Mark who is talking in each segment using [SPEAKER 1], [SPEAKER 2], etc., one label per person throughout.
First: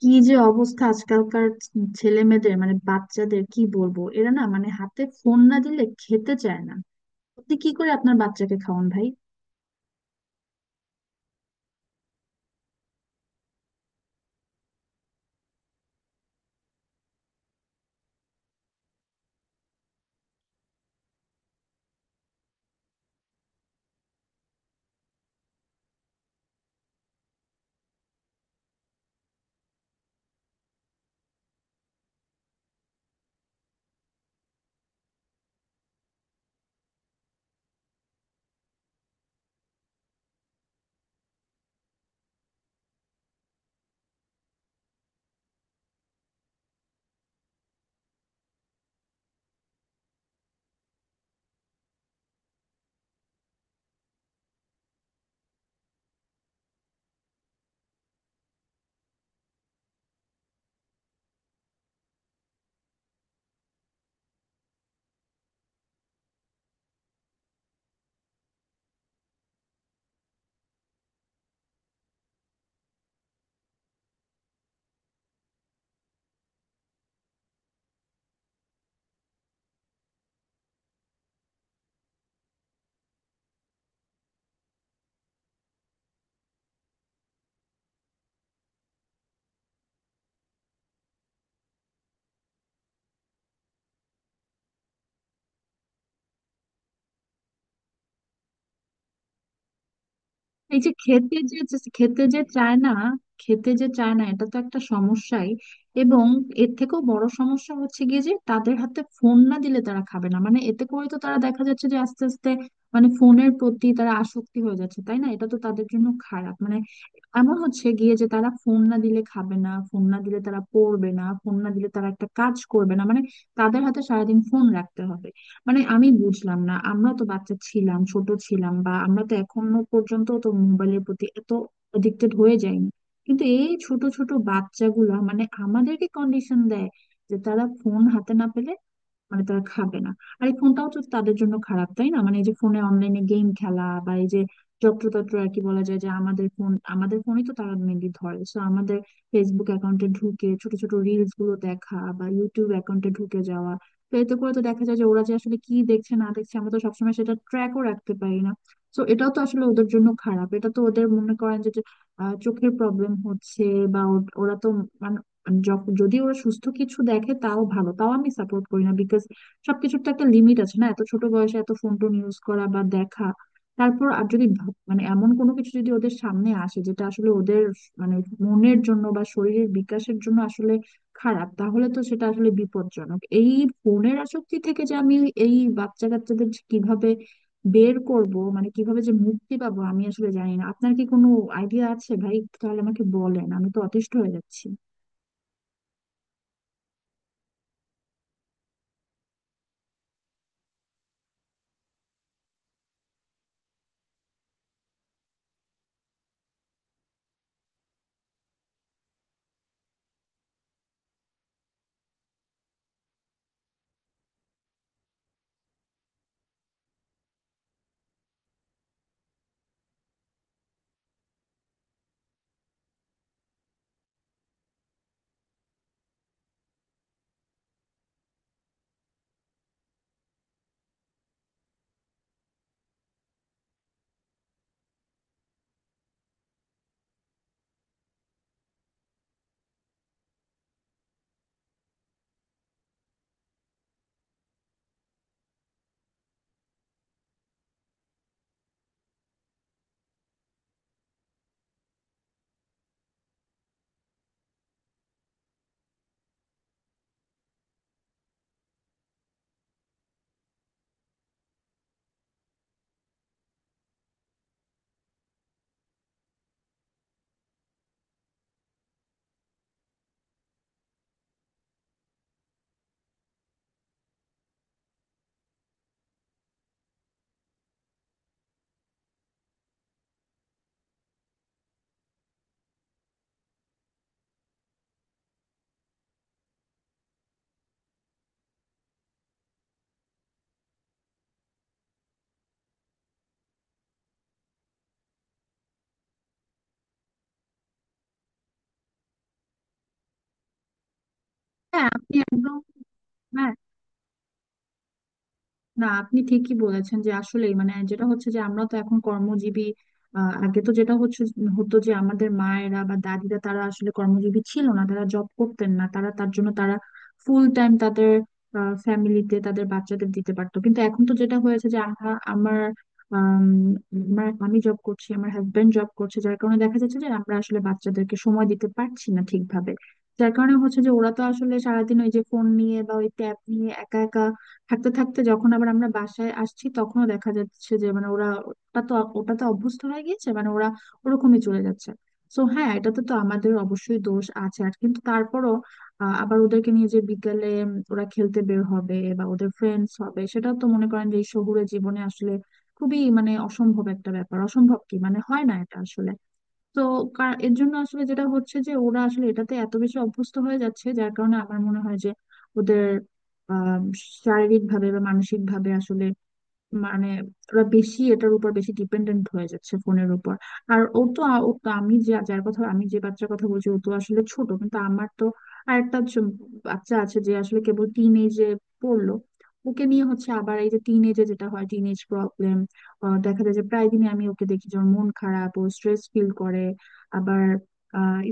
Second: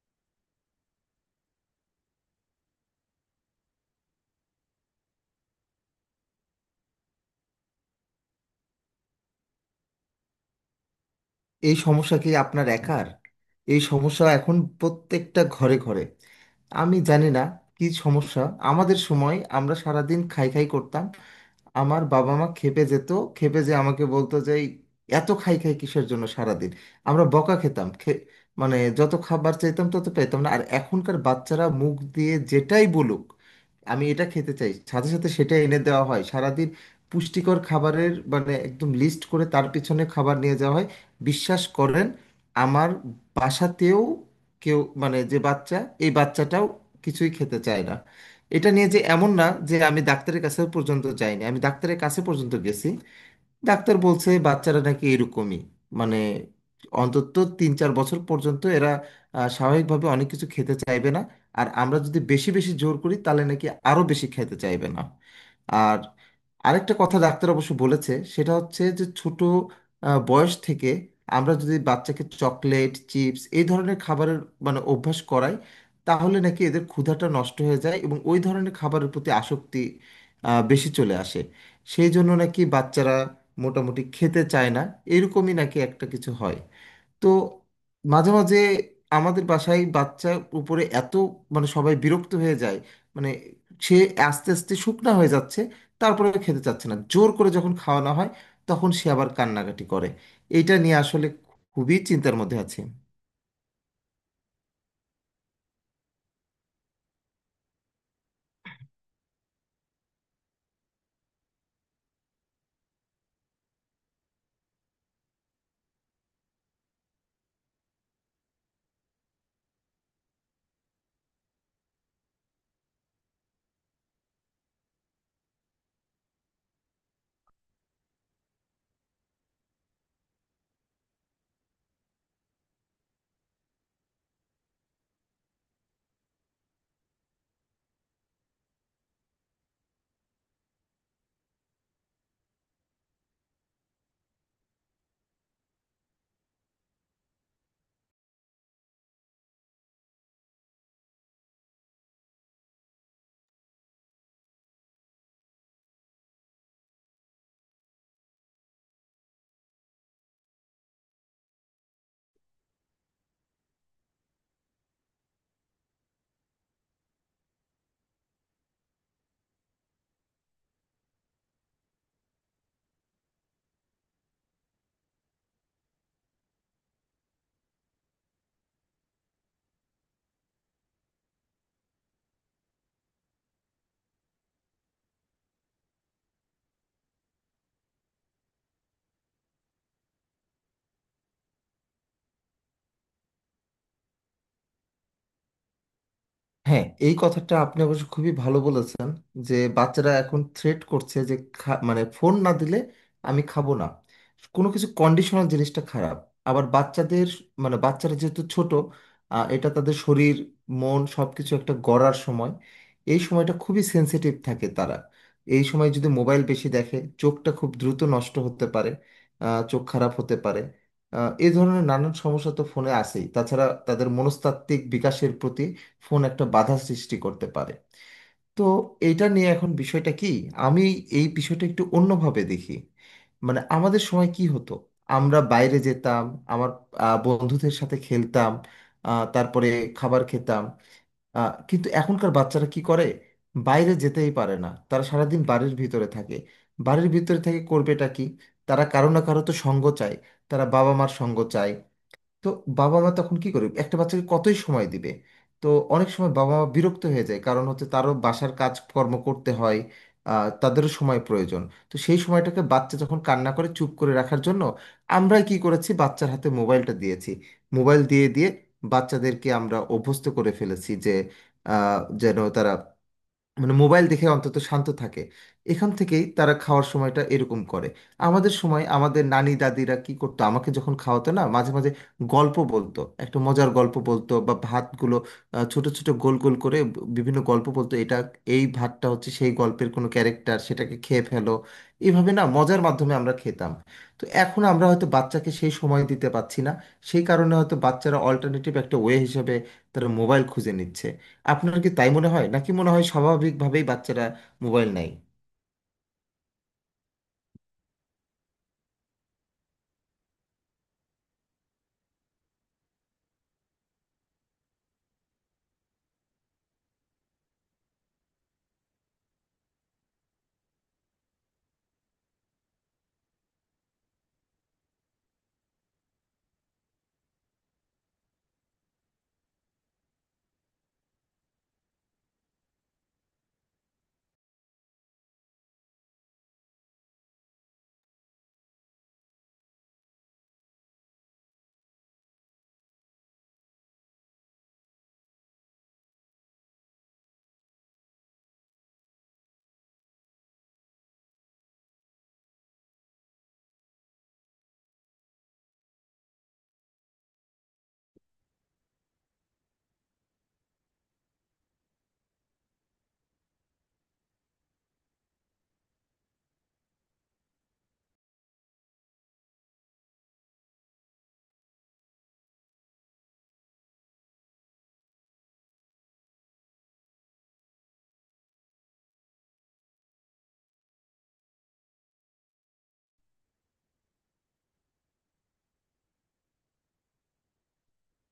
[SPEAKER 1] কি যে অবস্থা আজকালকার ছেলে মেয়েদের, বাচ্চাদের কি বলবো, এরা না হাতে ফোন না দিলে খেতে চায় না। আপনি কি করে আপনার বাচ্চাকে খাওয়ান ভাই?
[SPEAKER 2] এই সমস্যা কি আপনার একার? এই সমস্যা এখন প্রত্যেকটা ঘরে ঘরে। আমি জানি না কি সমস্যা। আমাদের সময় আমরা সারাদিন খাই খাই করতাম। আমার বাবা মা খেপে যেত। খেপে যে আমাকে বলতো যে "এই, এত খাই খাই কিসের জন্য সারাদিন।" আমরা বকা খেতাম। মানে যত খাবার চাইতাম তত পেতাম না। আর এখনকার বাচ্চারা মুখ দিয়ে যেটাই বলুক, আমি এটা খেতে চাই, সাথে সাথে সেটা এনে দেওয়া হয়। সারাদিন পুষ্টিকর খাবারের মানে একদম লিস্ট করে তার পিছনে খাবার নিয়ে যাওয়া হয়। বিশ্বাস করেন, আমার বাসাতেও কেউ মানে যে বাচ্চা, এই বাচ্চাটাও কিছুই খেতে চায় না। এটা নিয়ে যে এমন না যে আমি ডাক্তারের কাছে পর্যন্ত যাইনি, আমি ডাক্তারের কাছে পর্যন্ত গেছি। ডাক্তার বলছে বাচ্চারা নাকি এরকমই। মানে অন্তত 3 4 বছর পর্যন্ত এরা স্বাভাবিকভাবে অনেক কিছু খেতে চাইবে না। আর আমরা যদি বেশি বেশি জোর করি তাহলে নাকি আরো বেশি খেতে চাইবে না। আর আরেকটা কথা ডাক্তার অবশ্য বলেছে, সেটা হচ্ছে যে ছোট বয়স থেকে আমরা যদি বাচ্চাকে চকলেট চিপস এই ধরনের খাবারের মানে অভ্যাস করাই, তাহলে নাকি এদের ক্ষুধাটা নষ্ট হয়ে যায় এবং ওই ধরনের খাবারের প্রতি আসক্তি বেশি চলে আসে। সেই জন্য নাকি বাচ্চারা মোটামুটি খেতে চায় না। এরকমই নাকি একটা কিছু হয়। তো মাঝে মাঝে আমাদের বাসায় বাচ্চার উপরে এত, মানে সবাই বিরক্ত হয়ে যায়। মানে সে আস্তে আস্তে শুকনা হয়ে যাচ্ছে। তারপরে খেতে চাচ্ছে না, জোর করে যখন খাওয়ানো হয় তখন সে আবার কান্নাকাটি করে। এইটা
[SPEAKER 1] এই যে
[SPEAKER 2] নিয়ে আসলে
[SPEAKER 1] খেতে যে
[SPEAKER 2] খুবই
[SPEAKER 1] খেতে
[SPEAKER 2] চিন্তার
[SPEAKER 1] যে
[SPEAKER 2] মধ্যে
[SPEAKER 1] চায়
[SPEAKER 2] আছে।
[SPEAKER 1] না খেতে যে চায় না এটা তো একটা সমস্যাই। এবং এর থেকেও বড় সমস্যা হচ্ছে গিয়ে যে, তাদের হাতে ফোন না দিলে তারা খাবে না। এতে করে তো তারা, দেখা যাচ্ছে যে আস্তে আস্তে ফোনের প্রতি তারা আসক্তি হয়ে যাচ্ছে, তাই না? এটা তো তাদের জন্য খারাপ। এমন হচ্ছে গিয়ে যে, তারা ফোন না দিলে খাবে না, ফোন না দিলে তারা পড়বে না, ফোন না দিলে তারা একটা কাজ করবে না। তাদের হাতে সারাদিন ফোন রাখতে হবে। আমি বুঝলাম না, আমরা তো বাচ্চা ছিলাম, ছোট ছিলাম, বা আমরা তো এখনো পর্যন্ত তো মোবাইলের প্রতি এত এডিক্টেড হয়ে যাইনি। কিন্তু এই ছোট ছোট বাচ্চাগুলা আমাদেরকে কন্ডিশন দেয় যে, তারা ফোন হাতে না পেলে তারা খাবে না। আর এই ফোনটাও তো তাদের জন্য খারাপ, তাই না? এই যে ফোনে অনলাইনে গেম খেলা, বা এই যে যত্রতত্র আর কি বলা যায়, যে আমাদের ফোন, আমাদের ফোনই তো তারা মেনলি ধরে, সো আমাদের ফেসবুক অ্যাকাউন্টে ঢুকে ছোট ছোট রিলস গুলো দেখা, বা ইউটিউব অ্যাকাউন্টে ঢুকে যাওয়া। তো এতে করে তো দেখা যায় যে, ওরা যে আসলে কি দেখছে না দেখছে, আমরা তো সবসময় সেটা ট্র্যাকও রাখতে পারি না। তো এটাও তো আসলে ওদের জন্য খারাপ। এটা তো ওদের, মনে করেন যে, চোখের প্রবলেম হচ্ছে। ওরা তো মানে যখন, যদি ওরা সুস্থ কিছু দেখে তাও ভালো, তাও আমি সাপোর্ট করি না, বিকজ সবকিছুর তো একটা লিমিট আছে, না? এত ছোট বয়সে এত ফোন টোন ইউজ করা বা দেখা, তারপর আর যদি এমন কোনো কিছু যদি ওদের সামনে আসে, যেটা আসলে ওদের মানে মনের জন্য বা শরীরের বিকাশের জন্য আসলে খারাপ, তাহলে তো সেটা আসলে বিপজ্জনক। এই ফোনের আসক্তি থেকে যে আমি এই বাচ্চা কাচ্চাদের যে কিভাবে বের করব, কিভাবে যে মুক্তি পাবো, আমি আসলে জানি না। আপনার কি কোনো আইডিয়া আছে ভাই? তাহলে আমাকে বলেন, আমি তো অতিষ্ঠ হয়ে যাচ্ছি।
[SPEAKER 2] হ্যাঁ, এই কথাটা আপনি অবশ্য খুবই ভালো বলেছেন, যে বাচ্চারা এখন থ্রেট করছে যে মানে ফোন না দিলে আমি খাবো না। কোনো কিছু কন্ডিশনাল জিনিসটা খারাপ। আবার বাচ্চাদের মানে বাচ্চারা যেহেতু ছোট, এটা তাদের শরীর মন সবকিছু একটা গড়ার সময়। এই সময়টা খুবই সেনসিটিভ থাকে তারা। এই সময় যদি মোবাইল বেশি দেখে, চোখটা খুব দ্রুত নষ্ট হতে পারে। চোখ খারাপ হতে পারে। এই ধরনের নানান সমস্যা তো ফোনে আসেই, তাছাড়া তাদের মনস্তাত্ত্বিক বিকাশের প্রতি ফোন একটা বাধা সৃষ্টি করতে পারে। তো এটা নিয়ে এখন বিষয়টা কি, আমি এই বিষয়টা একটু অন্যভাবে দেখি। মানে আমাদের সময় কি হতো, আমরা বাইরে যেতাম। আমার বন্ধুদের সাথে খেলতাম। তারপরে খাবার খেতাম। কিন্তু এখনকার বাচ্চারা কি করে, বাইরে যেতেই পারে না, তারা সারাদিন বাড়ির ভিতরে থাকে। বাড়ির ভিতরে থেকে করবেটা কি? তারা কারো না কারো তো সঙ্গ চায়। তারা বাবা মার সঙ্গ চায়। তো বাবা মা তখন কি করবে, একটা বাচ্চাকে কতই সময় দিবে। তো অনেক সময় বাবা মা বিরক্ত হয়ে যায় কারণ হচ্ছে তারও বাসার কাজকর্ম করতে হয়। তাদেরও সময় প্রয়োজন। তো সেই সময়টাকে বাচ্চা যখন কান্না করে, চুপ করে রাখার জন্য আমরাই কি করেছি, বাচ্চার হাতে মোবাইলটা দিয়েছি। মোবাইল দিয়ে দিয়ে বাচ্চাদেরকে আমরা অভ্যস্ত করে ফেলেছি যে যেন তারা মানে মোবাইল দেখে অন্তত শান্ত থাকে। এখান থেকেই তারা খাওয়ার সময়টা এরকম করে। আমাদের সময় আমাদের নানি দাদিরা কি করতো, আমাকে যখন খাওয়াতো না মাঝে মাঝে, গল্প বলতো, একটা মজার গল্প বলতো, বা ভাতগুলো ছোট ছোট গোল গোল করে বিভিন্ন গল্প বলতো, এটা এই ভাতটা হচ্ছে সেই গল্পের কোনো ক্যারেক্টার, সেটাকে খেয়ে ফেলো। এইভাবে না মজার মাধ্যমে আমরা খেতাম। তো এখন আমরা হয়তো বাচ্চাকে সেই সময় দিতে পারছি না। সেই কারণে হয়তো বাচ্চারা অল্টারনেটিভ একটা ওয়ে হিসেবে তারা মোবাইল খুঁজে নিচ্ছে। আপনার
[SPEAKER 1] হ্যাঁ,
[SPEAKER 2] কি তাই
[SPEAKER 1] আপনি
[SPEAKER 2] মনে হয়
[SPEAKER 1] একদম,
[SPEAKER 2] নাকি মনে হয়
[SPEAKER 1] হ্যাঁ,
[SPEAKER 2] স্বাভাবিকভাবেই বাচ্চারা মোবাইল নেয়?
[SPEAKER 1] না আপনি ঠিকই বলেছেন যে আসলে, যেটা হচ্ছে যে, আমরা তো এখন কর্মজীবী। আগে তো যেটা হতো যে, আমাদের মায়েরা বা দাদিরা তারা আসলে কর্মজীবী ছিল না, তারা জব করতেন না, তারা, তার জন্য তারা ফুল টাইম তাদের ফ্যামিলিতে তাদের বাচ্চাদের দিতে পারতো। কিন্তু এখন তো যেটা হয়েছে যে, আমরা আমার আম, আমার আমি জব করছি, আমার হাজবেন্ড জব করছে, যার কারণে দেখা যাচ্ছে যে, আমরা আসলে বাচ্চাদেরকে সময় দিতে পারছি না ঠিকভাবে। যার কারণে হচ্ছে যে, ওরা তো আসলে সারাদিন ওই যে ফোন নিয়ে বা ওই ট্যাব নিয়ে একা একা থাকতে থাকতে, যখন আবার আমরা বাসায় আসছি, তখনও দেখা যাচ্ছে যে, ওরা ওটা তো ওটা তো অভ্যস্ত হয়ে গিয়েছে। ওরা ওরকমই চলে যাচ্ছে। তো হ্যাঁ, এটাতে তো আমাদের অবশ্যই দোষ আছে আর, কিন্তু তারপরও আবার ওদেরকে নিয়ে যে বিকালে, ওরা খেলতে বের হবে বা ওদের ফ্রেন্ডস হবে, সেটাও তো মনে করেন যে এই শহুরে জীবনে আসলে খুবই অসম্ভব একটা ব্যাপার। অসম্ভব কি হয় না এটা আসলে। তো এর জন্য আসলে যেটা হচ্ছে যে, ওরা আসলে এটাতে এত বেশি অভ্যস্ত হয়ে যাচ্ছে, যার কারণে আমার মনে হয় যে, ওদের শারীরিক ভাবে বা মানসিক ভাবে আসলে, মানে ওরা এটার উপর বেশি ডিপেন্ডেন্ট হয়ে যাচ্ছে, ফোনের উপর। আর ও তো আ- ও তো, আমি যে, বাচ্চার কথা বলছি, ও তো আসলে ছোট। কিন্তু আমার তো আরেকটা বাচ্চা আছে, যে আসলে কেবল টিন এজে পড়লো। ওকে নিয়ে হচ্ছে আবার, এই যে টিন এজে যেটা হয় টিন এজ প্রবলেম, দেখা যায় যে প্রায় দিনই আমি ওকে দেখি যে ওর মন খারাপ, ও স্ট্রেস ফিল করে। আবার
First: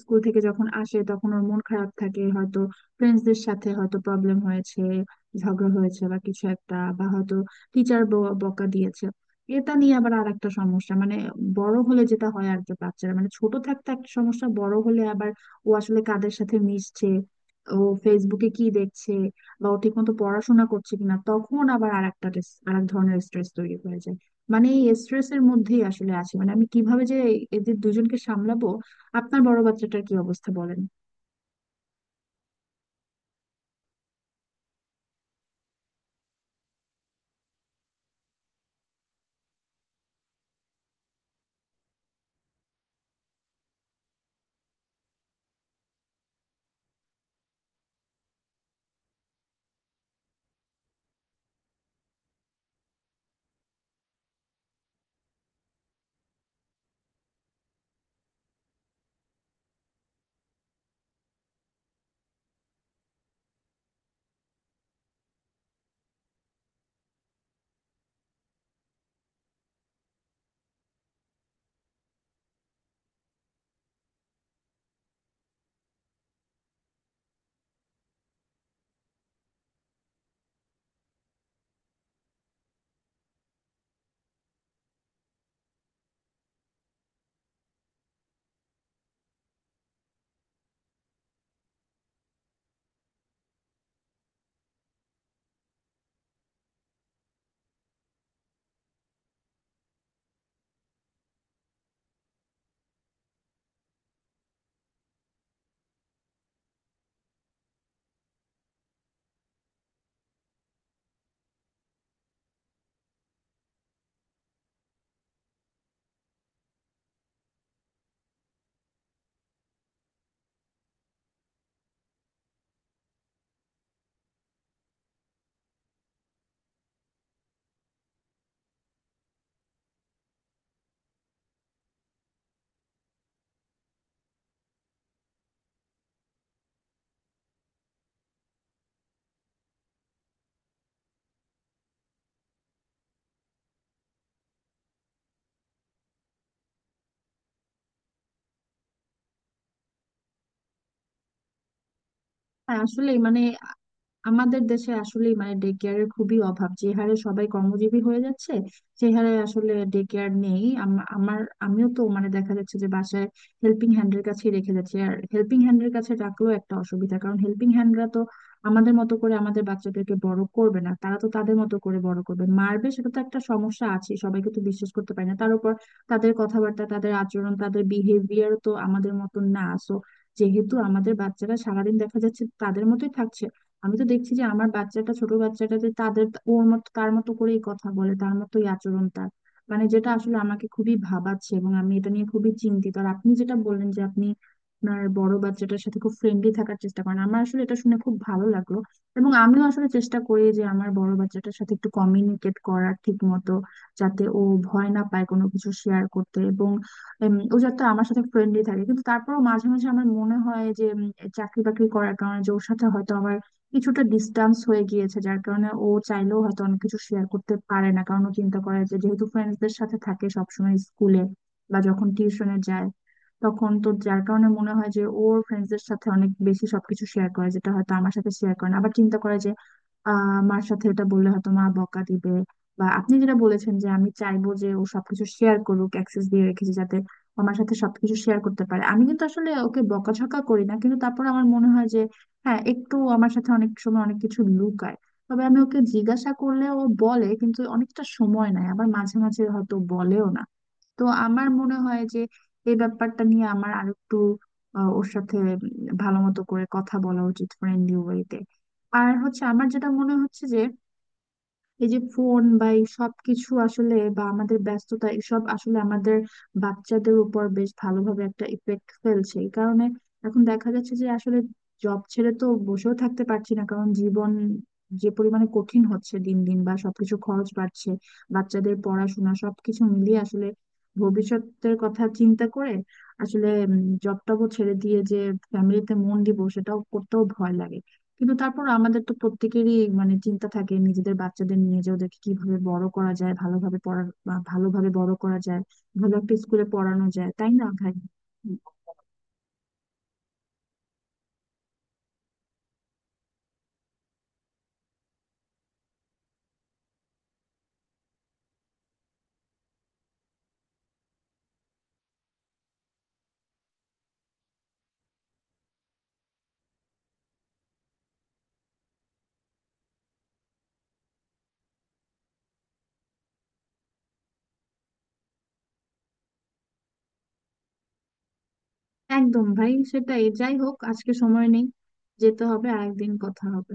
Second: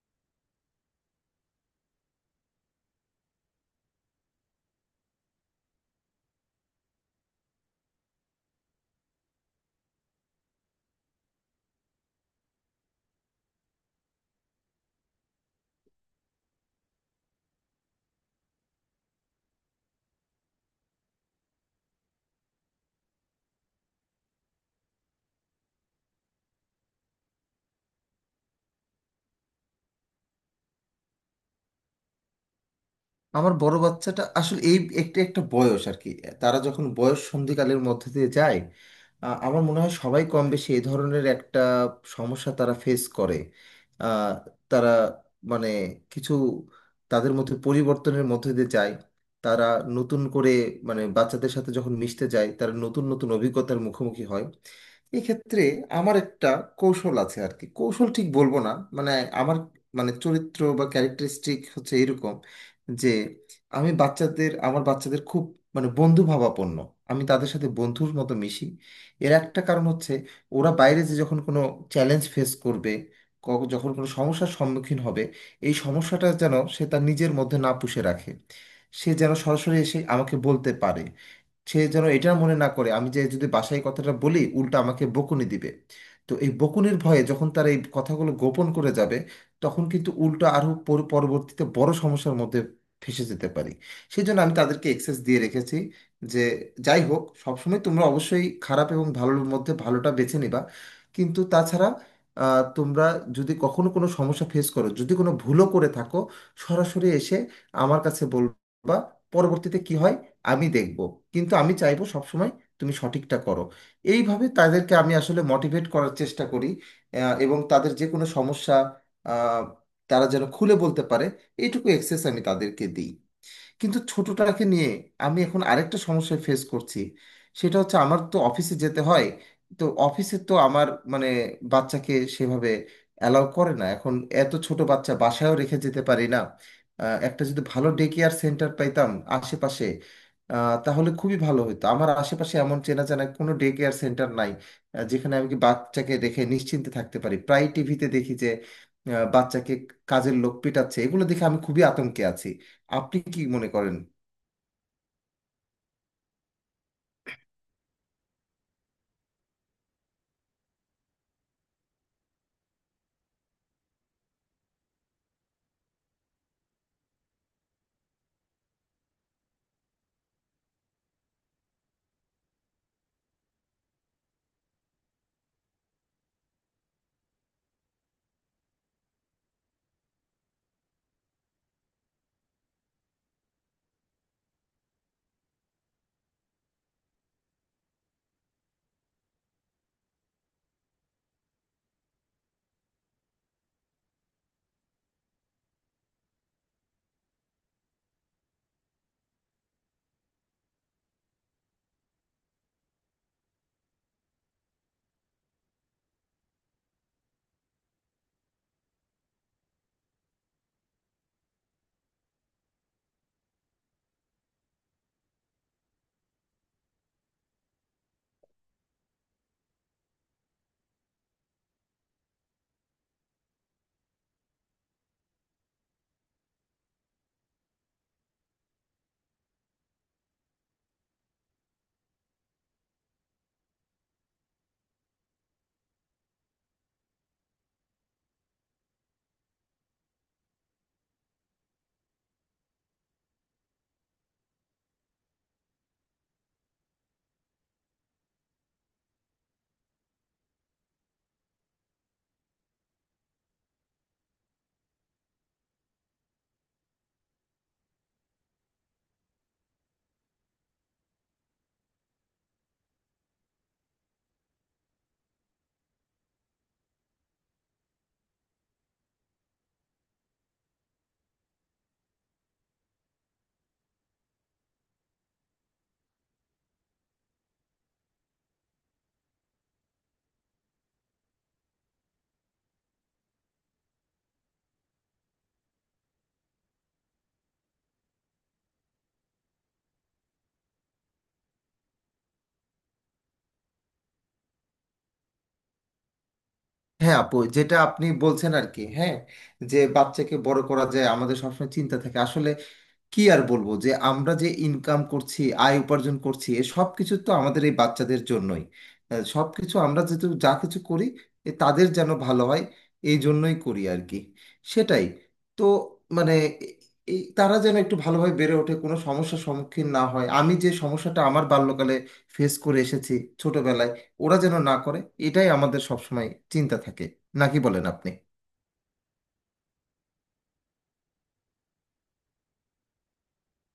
[SPEAKER 1] স্কুল থেকে যখন আসে, তখন ওর মন খারাপ থাকে, হয়তো ফ্রেন্ডসদের সাথে হয়তো প্রবলেম হয়েছে, ঝগড়া হয়েছে, বা কিছু একটা, বা হয়তো টিচার বকা দিয়েছে। এটা নিয়ে আবার আর একটা সমস্যা। বড় হলে যেটা হয় আর কি, বাচ্চারা, ছোট থাকতে একটা সমস্যা, বড় হলে আবার ও আসলে কাদের সাথে মিশছে, ও ফেসবুকে কি দেখছে, বা ও ঠিক মতো পড়াশোনা করছে কিনা, তখন আবার আর এক ধরনের স্ট্রেস তৈরি হয়ে যায়। এই স্ট্রেসের মধ্যেই আসলে আছি। আমি কিভাবে যে এদের দুজনকে সামলাবো। আপনার বড় বাচ্চাটার কি অবস্থা বলেন?
[SPEAKER 2] আমার বড় বাচ্চাটা আসলে এই, একটা একটা বয়স আর কি, তারা যখন বয়স সন্ধিকালের মধ্যে দিয়ে যায়, আমার মনে হয় সবাই কম বেশি এই ধরনের একটা সমস্যা তারা ফেস করে। আহ, তারা মানে কিছু তাদের মধ্যে পরিবর্তনের মধ্যে দিয়ে যায়। তারা নতুন করে মানে বাচ্চাদের সাথে যখন মিশতে যায়, তারা নতুন নতুন অভিজ্ঞতার মুখোমুখি হয়। এক্ষেত্রে আমার একটা কৌশল আছে আর কি, কৌশল ঠিক বলবো না, মানে আমার মানে চরিত্র বা ক্যারেক্টারিস্টিক হচ্ছে এরকম যে আমি বাচ্চাদের, আমার বাচ্চাদের খুব মানে বন্ধু ভাবাপন্ন, আমি তাদের সাথে বন্ধুর মতো মিশি। এর একটা কারণ হচ্ছে ওরা বাইরে যে যখন কোনো চ্যালেঞ্জ ফেস করবে, যখন কোনো সমস্যার সম্মুখীন হবে, এই সমস্যাটা যেন সে তার নিজের মধ্যে না পুষে রাখে। সে যেন সরাসরি এসে আমাকে বলতে পারে। সে যেন এটা মনে না করে আমি যে যদি বাসায় এই কথাটা বলি উল্টা আমাকে বকুনি দিবে। তো এই বকুনির ভয়ে যখন তারা এই কথাগুলো গোপন করে যাবে, তখন কিন্তু উল্টো আরও পরবর্তীতে বড় সমস্যার মধ্যে ফেঁসে যেতে পারি। সেই জন্য আমি তাদেরকে এক্সেস দিয়ে রেখেছি যে যাই হোক সবসময় তোমরা অবশ্যই খারাপ এবং ভালোর মধ্যে ভালোটা বেছে নিবা। কিন্তু তাছাড়া তোমরা যদি কখনো কোনো সমস্যা ফেস করো, যদি কোনো ভুলও করে থাকো, সরাসরি এসে আমার কাছে বলবা। পরবর্তীতে কি হয় আমি দেখব, কিন্তু আমি চাইবো সবসময় তুমি সঠিকটা করো। এইভাবে তাদেরকে আমি আসলে মোটিভেট করার চেষ্টা করি। এবং তাদের যে কোনো সমস্যা আহ, তারা যেন খুলে বলতে পারে, এইটুকু এক্সেস আমি তাদেরকে দিই। কিন্তু ছোটটাকে নিয়ে আমি এখন আরেকটা সমস্যায় ফেস করছি। সেটা হচ্ছে আমার তো অফিসে যেতে হয়। তো অফিসে তো আমার মানে বাচ্চাকে সেভাবে অ্যালাউ করে না এখন। এত ছোট বাচ্চা বাসায়ও রেখে যেতে পারি না। একটা যদি ভালো ডে কেয়ার সেন্টার পাইতাম আশেপাশে, তাহলে খুবই ভালো হতো। আমার আশেপাশে এমন চেনা জানা কোনো ডে কেয়ার সেন্টার নাই যেখানে আমি কি বাচ্চাকে রেখে নিশ্চিন্তে থাকতে পারি। প্রায় টিভিতে দেখি যে বাচ্চাকে কাজের লোক পেটাচ্ছে, এগুলো দেখে আমি খুবই আতঙ্কে আছি।
[SPEAKER 1] হ্যাঁ,
[SPEAKER 2] আপনি
[SPEAKER 1] আসলেই,
[SPEAKER 2] কি মনে করেন?
[SPEAKER 1] আমাদের দেশে আসলেই ডে কেয়ারের খুবই অভাব। যে হারে সবাই কর্মজীবী হয়ে যাচ্ছে, সে হারে আসলে ডে কেয়ার নেই। আমার, আমিও তো দেখা যাচ্ছে যে, বাসায় হেল্পিং হ্যান্ডের কাছে রেখে যাচ্ছি, আর হেল্পিং হ্যান্ডের কাছে রাখলেও একটা অসুবিধা, কারণ হেল্পিং হ্যান্ডরা তো আমাদের মতো করে আমাদের বাচ্চাদেরকে বড় করবে না, তারা তো তাদের মতো করে বড় করবে, মারবে, সেটা তো একটা সমস্যা আছে। সবাইকে তো বিশ্বাস করতে পারি না। তার উপর তাদের কথাবার্তা, তাদের আচরণ, তাদের বিহেভিয়ার তো আমাদের মতো না। So যেহেতু আমাদের বাচ্চারা সারাদিন দেখা যাচ্ছে তাদের মতোই থাকছে, আমি তো দেখছি যে আমার বাচ্চাটা, ছোট বাচ্চাটা যে, তাদের ওর মতো তার মতো করেই কথা বলে, তার মতোই আচরণ তার। যেটা আসলে আমাকে খুবই ভাবাচ্ছে এবং আমি এটা নিয়ে খুবই চিন্তিত। আর আপনি যেটা বললেন যে, আপনি আপনার বড় বাচ্চাটার সাথে খুব ফ্রেন্ডলি থাকার চেষ্টা করেন, আমার আসলে এটা শুনে খুব ভালো লাগলো। এবং আমিও আসলে চেষ্টা করি যে আমার বড় বাচ্চাটার সাথে একটু কমিউনিকেট করার ঠিক মতো, যাতে ও ভয় না পায় কোনো কিছু শেয়ার করতে, এবং ও যাতে আমার সাথে ফ্রেন্ডলি থাকে। কিন্তু তারপরও মাঝে মাঝে আমার মনে হয় যে, চাকরি বাকরি করার কারণে যে ওর সাথে হয়তো আমার কিছুটা ডিস্টেন্স হয়ে গিয়েছে, যার কারণে ও চাইলেও হয়তো অনেক কিছু শেয়ার করতে পারে না, কারণ ও চিন্তা করে যে যেহেতু ফ্রেন্ডসদের সাথে থাকে সবসময় স্কুলে বা যখন টিউশনে যায়, তখন তো, যার কারণে মনে হয় যে ওর ফ্রেন্ডসদের সাথে অনেক বেশি সবকিছু শেয়ার করে, যেটা হয়তো আমার সাথে শেয়ার করে না, আবার চিন্তা করে যে মার সাথে এটা বললে হয়তো মা বকা দিবে। বা আপনি যেটা বলেছেন যে আমি চাইবো যে ও সবকিছু শেয়ার করুক, অ্যাক্সেস দিয়ে রেখেছি যাতে আমার সাথে সবকিছু শেয়ার করতে পারে, আমি কিন্তু আসলে ওকে বকাঝকা করি না। কিন্তু তারপর আমার মনে হয় যে হ্যাঁ, একটু আমার সাথে অনেক সময় অনেক কিছু লুকায়। তবে আমি ওকে জিজ্ঞাসা করলে ও বলে, কিন্তু অনেকটা সময় নেয়, আবার মাঝে মাঝে হয়তো বলেও না। তো আমার মনে হয় যে এই ব্যাপারটা নিয়ে আমার আরেকটু ওর সাথে ভালো মতো করে কথা বলা উচিত, ফ্রেন্ডলি ওয়েতে। আর হচ্ছে, আমার যেটা মনে হচ্ছে যে, এই যে ফোন বা এই সবকিছু আসলে, বা আমাদের ব্যস্ততা, এসব আসলে আমাদের বাচ্চাদের উপর বেশ ভালোভাবে একটা ইফেক্ট ফেলছে। এই কারণে এখন দেখা যাচ্ছে যে আসলে, জব ছেড়ে তো বসেও থাকতে পারছি না, কারণ জীবন যে পরিমাণে কঠিন হচ্ছে দিন দিন, বা সবকিছু খরচ বাড়ছে, বাচ্চাদের পড়াশোনা, সবকিছু মিলিয়ে আসলে ভবিষ্যতের কথা চিন্তা করে, আসলে জবটাও ছেড়ে দিয়ে যে ফ্যামিলিতে মন দিব, সেটাও করতেও ভয় লাগে। কিন্তু তারপর আমাদের তো প্রত্যেকেরই চিন্তা থাকে নিজেদের বাচ্চাদের নিয়ে, যে ওদেরকে কিভাবে বড় করা যায়, ভালোভাবে পড়া বা ভালোভাবে বড় করা যায়, ভালো একটা স্কুলে পড়ানো
[SPEAKER 2] হ্যাঁ
[SPEAKER 1] যায়,
[SPEAKER 2] আপু,
[SPEAKER 1] তাই না
[SPEAKER 2] যেটা
[SPEAKER 1] ভাই?
[SPEAKER 2] আপনি বলছেন আর কি, হ্যাঁ, যে বাচ্চাকে বড় করা যায় আমাদের সবসময় চিন্তা থাকে আসলে। কি আর বলবো, যে আমরা যে ইনকাম করছি, আয় উপার্জন করছি, এ সব কিছু তো আমাদের এই বাচ্চাদের জন্যই। সব কিছু আমরা যেহেতু যা কিছু করি, এ তাদের যেন ভালো হয় এই জন্যই করি আর কি। সেটাই। তো মানে এ- এই তারা যেন একটু ভালোভাবে বেড়ে ওঠে, কোনো সমস্যার সম্মুখীন না হয়। আমি যে সমস্যাটা আমার বাল্যকালে ফেস করে এসেছি ছোটবেলায়, ওরা যেন না করে। এটাই আমাদের সবসময় চিন্তা থাকে। নাকি বলেন আপনি?
[SPEAKER 1] একদম ভাই, সেটাই। যাই হোক, আজকে সময় নেই, যেতে হবে, আরেকদিন কথা হবে।